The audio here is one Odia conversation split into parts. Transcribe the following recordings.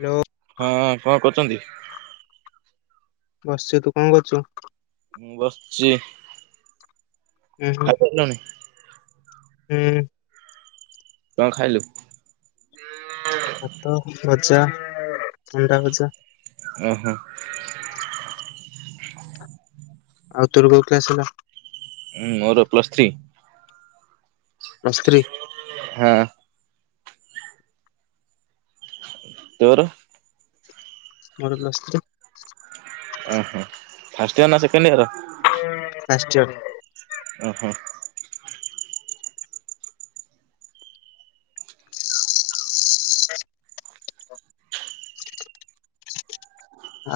ହାଲୋ ହଁ କଣ କରୁଛନ୍ତି? ବସିଛି ତୁ କଣ କରୁଛୁ? ମୁଁ ବସିଛି, ଉଁ ହୁଁ ଖାଇସାଇଲୁଣି? ହୁଁ। କଣ ଖାଇଲୁ? ଭାତ, ଭଜା, ଅଣ୍ଡା ଭଜା ଓ ହୋ ଆଉ ତୋର କୋଉ କ୍ଲାସ୍ ହେଲା ଉଁ ମୋର ପ୍ଲସ୍ ଥ୍ରୀ। Plus three. ହଁ। ତୋର। ମୋର ପ୍ଲସ୍ ଟୁ। ଓହୋ ଫାଷ୍ଟ ଇୟର ନା ସେକେଣ୍ଡ ଇୟର? ଫାର୍ଷ୍ଟୟର୍ [unintelligible] ଓହୋ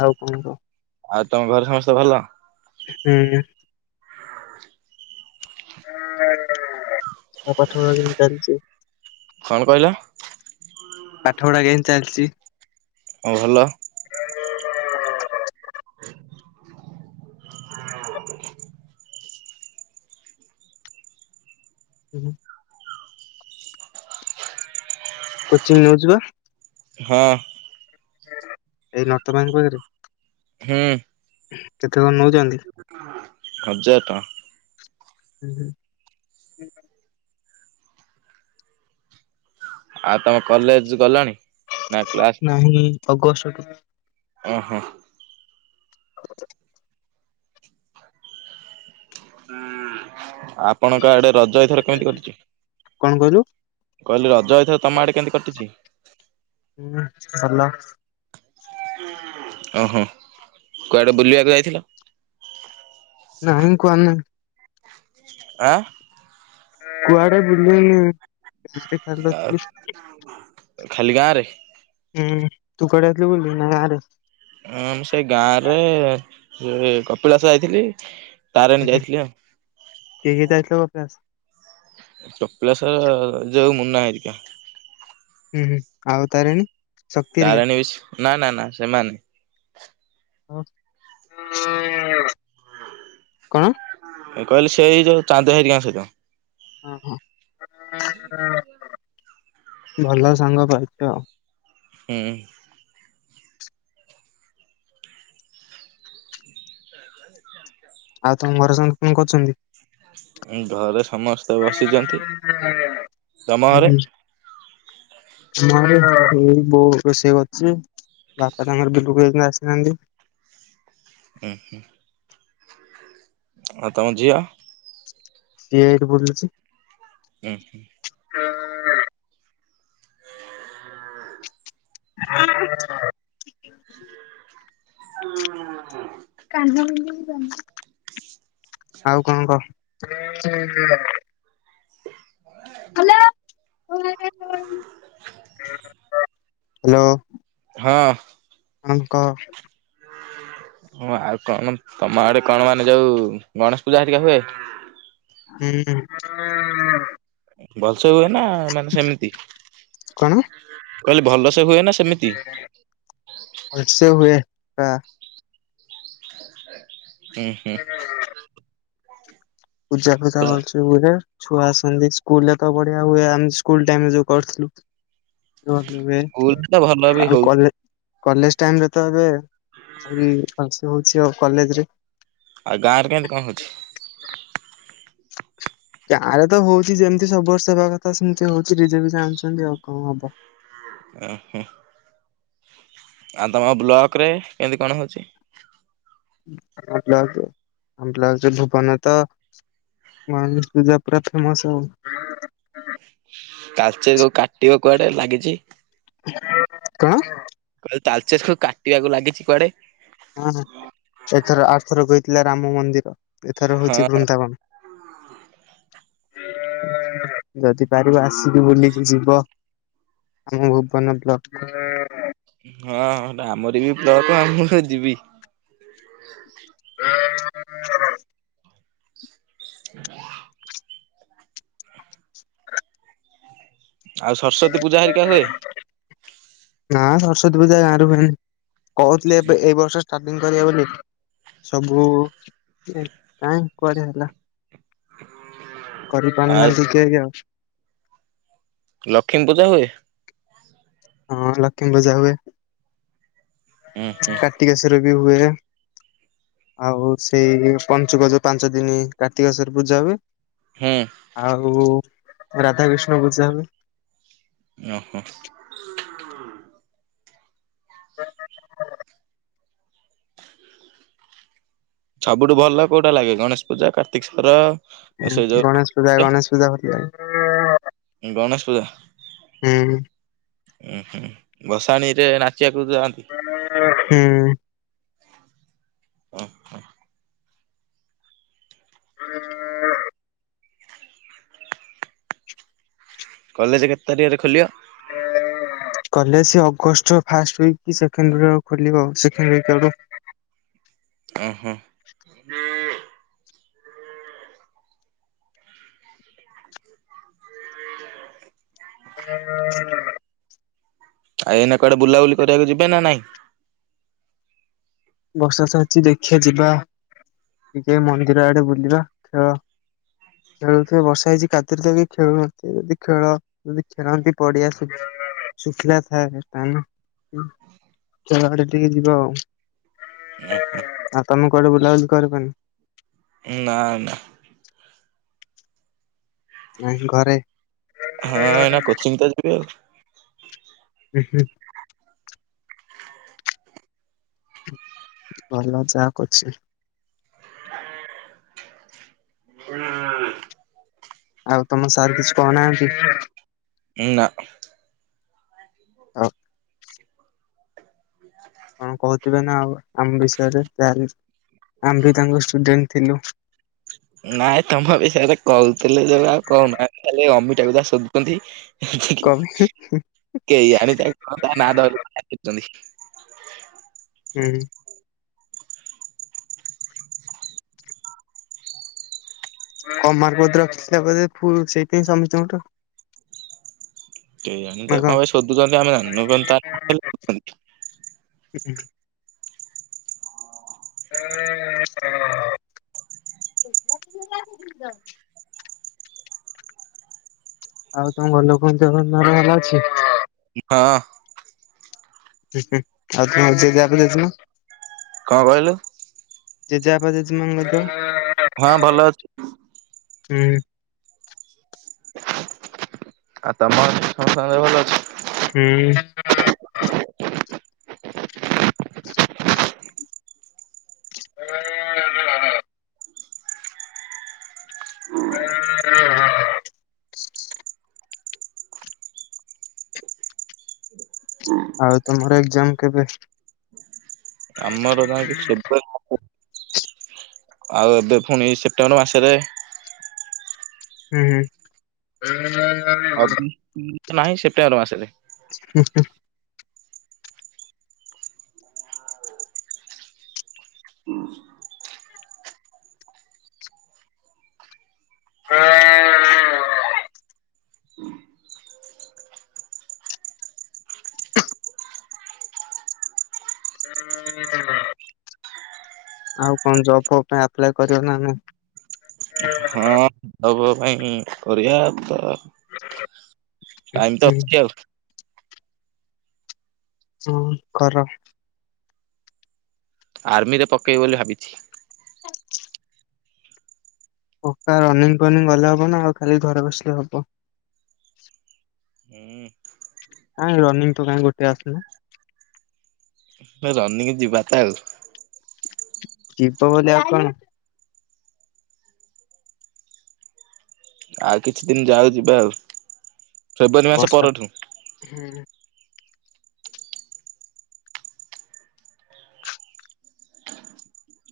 ଆଉ କଣ କହ? ଆଉ ତମ ଘରେ ସମସ୍ତେ ଭଲ। ହୁଁ। ଆଉ ପାଠ ପଢା କେମିତି ଚାଲିଛି? କଣ କହିଲ? ପାଠ ପଢା କେମ୍ ତି ଚାଲିଛି। ହଁ ଭଲ। ଉ ହୁଁ। କୋଚିଂ ନଉଛୁ ପା? ହଁ। ଏଇ ରଥ ମ୍ୟାମ୍ ପାଖରେ [unintelligible] ହୁଁ। କେତେ କଣ ନଉଛନ୍ତି? ହଜାର ଟଙ୍କା। ହୁଁ, ହୁଁ। ଆଉ ତମେ କଲେଜ୍ ଗଲଣି? ନା କ୍ଲାସ ନାହିଁ ଅଗଷ୍ଟଠୁ। ଓହୋ [inaudible] ଆପଣଙ୍କ ଆଡେ ରଜ ଏଥର କେମିତି କଟିଛି? କଣ କହିଲୁ? କହିଲି ରଜ ଏଥର ତମ ଆଡେ କେମିତି କଟିଛି। ହୁଁ ଭଲ। [inaudible] ଓହଁ, କୁଆଡ଼େ ବୁଲିବାକୁ ଯାଇଥିଲ? ନାଇନ୍ କୁହନା। ଆ କୁଆଡେ ବୁଲି [unintelligible] ଖାଲି ଗାଁରେ। ହୁଁ, ତୁ କୁଆଡେ ଯାଇଥିଲୁ ବୁଲି, ନା ଗାଁରେ? ହଁ ମୁ ସେଇ ଗାଁରେ ସେ କପିଳାସ ଯାଇଥିଲି, ତାରିଣୀ ଯାଇଥିଲି, ଆଉ କିଏ କିଏ ଯାଇଥିଲ ପାସ୍? କପିଳାଶର ଯୋଉ ମୁନା ଘରିକା। ହୁଁ ହୁଁ ଆଉ ତାରିଣୀ। ଶକ୍ତି ହେରିକା? ତାରାଣୀସ? ନା ନା ନା ସେମାନେ। [unintelligible] କଣ କହିଲେ ସେ ଯୋଉ ଚାନ୍ଦ ହେଇ ଗିଲାସ ଘରିିକା। ହୁଁ ହୁଁ। ଆ [unintelligible] ଭଲ ସାଙ୍ଗ ପାଇଛ ଆଉ ହୁଁ। ଆଉ ତମ ଘର ସାଙ୍ଗ ଫେନ୍ କରୁଛନ୍ତି। ଘରେ ସମସ୍ତେ ବସିଛନ୍ତି, ତମ ଘରେ? ଏଇ ବୋଉ ରୋଷେଇ କରିଛି। ବାପା ତାଙ୍କର ବିଲକୁ [unintelligible] ଆସିନାହାନ୍ତି। ଓହୋ। ଆଉ ତମ ଝିଅ? ସିଏ ଏଇଠି କୋଉଠି ଅଛି। ଆହା। [inaudible] [inaudible] [inaudible] ଆଉ କଣ କହ? [inaudible] [inaudible] ହ୍ୟାଲୋ ହାଁ। ଆଙ୍କ କହ। ହଁ, ଆଉ କଣ ତମ ଆଡେ କଣ, ମାନେ ଯୋଉ ଗଣେଶ ପୂଜା, ଘରିକା ହୁଏ? ହୁଁ। ଭଲସେ ହୁଏ ନା, ମାନେ ସେମିତି କଣ କହିଲି ଭଲ ସେ ହୁଏ ନା ସେମିତି। ଭଲସେ ହୁଏ କା। ହୁଁ ହୁଁ। ପୂଜା ଫୂଜା ପୁରା ଭଲସେ ହୁଏ। ଛୁଆ ଆସନ୍ତି, ସ୍କୁଲରେ ତ ବଢିଆ ହୁଏ ଆମେ ସ୍କୁଲ ଟାଇମରେ ଯୋଉଁ କରିଥିଲୁ। ସ୍କୁଲ [unintelligible] ତ ଭଲ ବି ଆଉ ହଉଛି କଲେ। କଲେଜ ଟାଇମ ରେ ତ ଏବେ ଆହୁରି ଭଲସେ ହଉଛି ଆଉ କଲେଜରେ। ଆଉ ଗାଁରେ କେମିତି କଣ ହଉଛି? [inaudible] ଗାଁ ରେ ତ ହଉଛି ଯେମିତି ସବୁ ବର୍ଷ ହବା କଥା ସେମିତି ହଉଛି ଡିଜେ ଫିଜେ ଆଣିଛନ୍ତି ଆଉ କଣ ହବ। ଓହୋ ଆଉ ତମ ବ୍ଲକ ରେ କେମିତି କଣ ହଉଛି। ଆମ ବ୍ଲକ ଆମ ବ୍ଲକ ରେ ଧୁ ଗଣେଶ ପୂଜା ପୁରା ଫେମସ ଆଉ। ତାଳଚେର ଯୋଉ କାଟିବ କୁଆଡେ ଲାଗିଛି। କଣ। ଯୋଉ ତାଲଚେର କୁ କାଟିବାକୁ ଲାଗିଛି କୁଆଡେ। ହଁ ସେଥର ଆର ଥର ହେଇଥିଲା ରାମ ମନ୍ଦିର ଏଥର ହଉଛି ବୃନ୍ଦାବନ। ହଁ ଯଦି ପାରିବ ଆସିକି ବୁଲିକି ଯିବ। ଆମ ଭୁବନ ବ୍ଲକ କୁ। ହଁ ସେଇଟା ଆମର ବି ବ୍ଲକ ଆ ମୁ କଁ ଯିବି। ହ ହ ଆଉ ସରସ୍ଵତୀ ପୂଜା ହରିକା ହୁଏ। ନା ସରସ୍ଵତୀ ପୂଜା ଗାଁରୁ ହୁଏନି କହୁଥିଲେ ଏବେ ଏଇ ବର୍ଷ। ଷ୍ଟାର୍ଟିଙ୍ଗ କରିବେ ବୋଲି ସବୁ କାହିଁ କୁଆଡେ ହେଲା। କରିପାରୁ ଆଉ ନାହାନ୍ତି କେହି ଆଉ। ଲକ୍ଷ୍ମୀ ପୂଜା ହୁଏ। ହଁ ଲକ୍ଷ୍ମୀ ପୂଜା ହୁଏ ହୁଁ ହୁଁ କାର୍ତ୍ତିିକେଶ୍ଵର ବି ହୁଏ। ଆଉ ସେଇ ପଞ୍ଚୁକ ଯୋଉ ପାଞ୍ଚ ଦିନ କାର୍ତ୍ତିକସରେ ପୂଜା ହୁଏ। ହୁଁ। ଆଉ ରାଧାକୃଷ୍ଣ ପୂଜା ହୁଏ। ଉଁ ହୁଁ। ହ ସବୁଠୁ ଭଲ କୋଉଟା ଲାଗେ ଗଣେଶ ପୂଜା କାର୍ତ୍ତିକ ସ୍ଵୋର। ହୁଁ ଗଣେଶ ପୂଜା ଗଣେଶ ପୂଜା ଭଲ ଲାଗେ। ଉଁ ଗଣେଶ ପୂଜା। ହୁଁ। ଉଁ ହୁଁ ଭସାଣି ରେ ନାଚିବାକୁ ଯାଆନ୍ତି। ହଁ ହଁ ହୁଁ। ହଁ ହ କଲେଜ କେତେ ତାରିଖରେ ଖୋଲିବ। ହୁଁ କଲେଜ ସେଇ ଅଗଷ୍ଟ ଫାଷ୍ଟ ଓଇକି କି ସେକେଣ୍ଡ ରେ ଖୋଲିବ ସେକେଣ୍ଡ ଉଇକ୍ ଆଡକୁ। ଉଁ ହୁଁ। ହ ସେ ଆଉ ଏଇନା କୁଆଡେ ବୁଲା ବୁଲି କରିବାକୁ ଯିବେ ନା ନାଇଁ। ବର୍ଷା ଛାଡିଛି ଦେଖିବା ଯିବା ଟିକେ ମନ୍ଦିର ଆଡେ ବୁଲିବା ଖେଳ। ଖେଳୁଥିବେ ବର୍ଷା ହେଇଛି କାଦୁଅ ରେ ତ କେହି ଖେଳୁ ନଥିବେ ଯଦି ଖେଳ। ଯଦି ଖେଳନ୍ତି ପଡିଆ ଶୁ ଶୁଖିଲା ଥାଏ ତାନେ। ଖେଳ ଆଡେ ଟିକେ ଯିବା ଆଉ। ଆଉ ତମେ କୁଆଡେ ବୁଲାବୁଲି କରିିବନି। ଉଁ ନା ନା। ନାଇ ଘରେ। ହଁ ଏନା କୋଚିଂ ତ ଯିବି ଆଉ। ହୁଁ ହୁଁ। ଭଲ ଯାହା କରିଛି। [unintelligible] ଆଉ ତମ ସାର୍ କିଛି କହୁନାହାନ୍ତି? ଉଁ ନା। ଆଉ କଣ କହୁଥିବେ ନା ଆଉ। ଆମ ବିଷୟରେ ଯାହାହେଲେ ଆମ ବି ତାଙ୍କ ଷ୍ଟୁଡେଣ୍ଟ ଥିଲୁ। ନାଇଁ ତମ ବିଷୟରେ କହୁଥିଲେ ଯୋଉ ଆଉ କହୁନା ଖାଲି ଅମିତାକୁ ଯାହା ଶୋଧୁଛନ୍ତି। କବି କେହିଆଣି ତା ନାଁ ଧରି [inaudible] ଚିଡୁଛନ୍ତି। ହୁଁ। ଅମାରପଦ୍ର ରଖିଥିଲା ବୋଧେ ସେଇଥିପାଇଁ ସମସ୍ତଙ୍କଠୁ। କେଇଜାଣି ତାକୁ କଣ ପାଇଁ ଶୋଧୁଛନ୍ତି ଆମେ ଜାଣିନୁ [inaudible] ହଁ। ହଁ ନା। ଆଉ ତମ ଘର ଲୋକଙ୍କ ଦିହପା ଭଲ ଅଛି? ହଁ। ଆଉ ତମ ଜେଜେ ବାପା ଜେଜେ କଣ ମାଆ? କହିଲୁ ଜେଜେବାପା ଜେଜେମାଆ ଙ୍କ ହଁ ଦେହ? ଭଲ ଅଛି ହୁଁ। ଆଉ ତମ [inaudible] ସମସ୍ତଙ୍କର ଦେହ ଭଲ ଅଛି? ହୁଁ। ହଁ ହଁ ହଁ ହଁ ହଁ ହଁ ଆଉ ତମର ଏକ୍ଜାମ କେବେଠୁ? ଆମର ଯାଇକି ଫେବୃଆରୀ ମାସରେ। ଆଉ ଏବେ ପୁଣି ସେପ୍ଟେମ୍ବର ମାସରେ। ହୁଁ। [inaudible] ଆଉ ନାହିଁ ସେପ୍ଟେମ୍ବର ମାସରେ। ହୁଁ ହୁ। [inaudible] ଆଉ କଣ ଜବ ଫବ ପାଇଁ ଅପ୍ଲାଏ କରିବ ନା ନାହିଁ? ହଁ ଜବ ଫବ ପାଇଁ କରିବା ତ ଟାଇମ ତ ହୁଁ ଅଛି ଆଉ। ହଁ କର। ଆର୍ମିରେ ପକେଇବି ବୋଲି ଭାବିଛି। ପକା ରନିଂ ଫନିଂ ଗଲେ ହବ ନା ଆଉ ଖାଲି ଘରେ ବସିଲେ ହବ। ହୁଁ। କାଇଁ ରନିଙ୍ଗ ତ କାଇଁ ଗୋଟେ ଆସୁନି। ଏ ରନିଂ ଯିବା ତ ଆଉ। ଯିବ ବୋଲି ଆଉ କଣ। ଆଉ କିଛି ଦିନ ଯାଉ ଯିବା ଆଉ ଫେବୃଆରୀ ମାସ ପରଠୁ ହୁଁ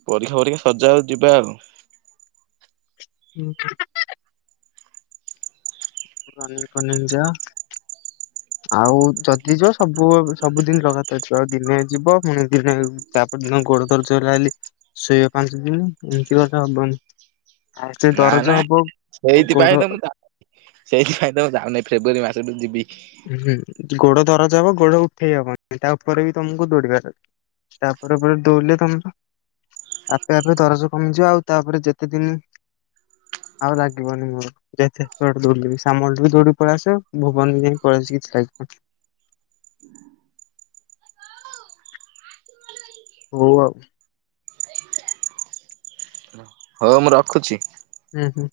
ପରୀକ୍ଷା ପରୀକ୍ଷା ସଜା ଯିବା ଆଉ। ଉଁ ରନିଂ ଫନିଙ୍ଗି ଯା ଆଉ ଯଦି ଯିବ ସବୁ ସବୁଦିନ ଲଗାତାର ଯିବ ଆଉ ଦିନେ ଯିବ ପୁଣି ଦିନେ ତାପର ଦିନ ଗୋଡ ଦରଜ ହେଲା ବୋଲି ଶୋଇବା ପାଞ୍ଚ ଦିନ ଏମିତି କଥା ହବନି। ଆଉ ସେ ନା ନା ଦରଜ ହବ ସେଇଥିପାଇଁ ଗୋଡ ତ ମୁଁ ସେଇଥିପାଇଁ ତ ମୁଁ ଯାଉନିଁ ଫେବୃୟରୀ ମାସରେ ଯିବି। ହୁଁ ଗୋଡ ଦରଜ ହବ ଗୋଡ ଉଠେଇ ହବନ ତା ଉପରେ ବି ତମକୁ ଦୌଡିବାର ଅଛି। ତାପରେ ପରେ ଦୌଉଲେ ତମ୍ ଆପେ ଆପେ ଦରଜ କମିଯିବ ଆଉ ତାପରେ ଯେତେ ଦିନ ଆଉ ଲାଗିବନି ମୋର ଯେତେ ଦୌଡିଲିବି ସାମଲ ଦୌଡି ପଳେଇ ଆସ ଭୁବନ ବି ଯାଇ [unintelligible] ହଉ ଆଉ ହଉ ମୁଁ ରଖୁଛି। ଉଁ ହୁଁ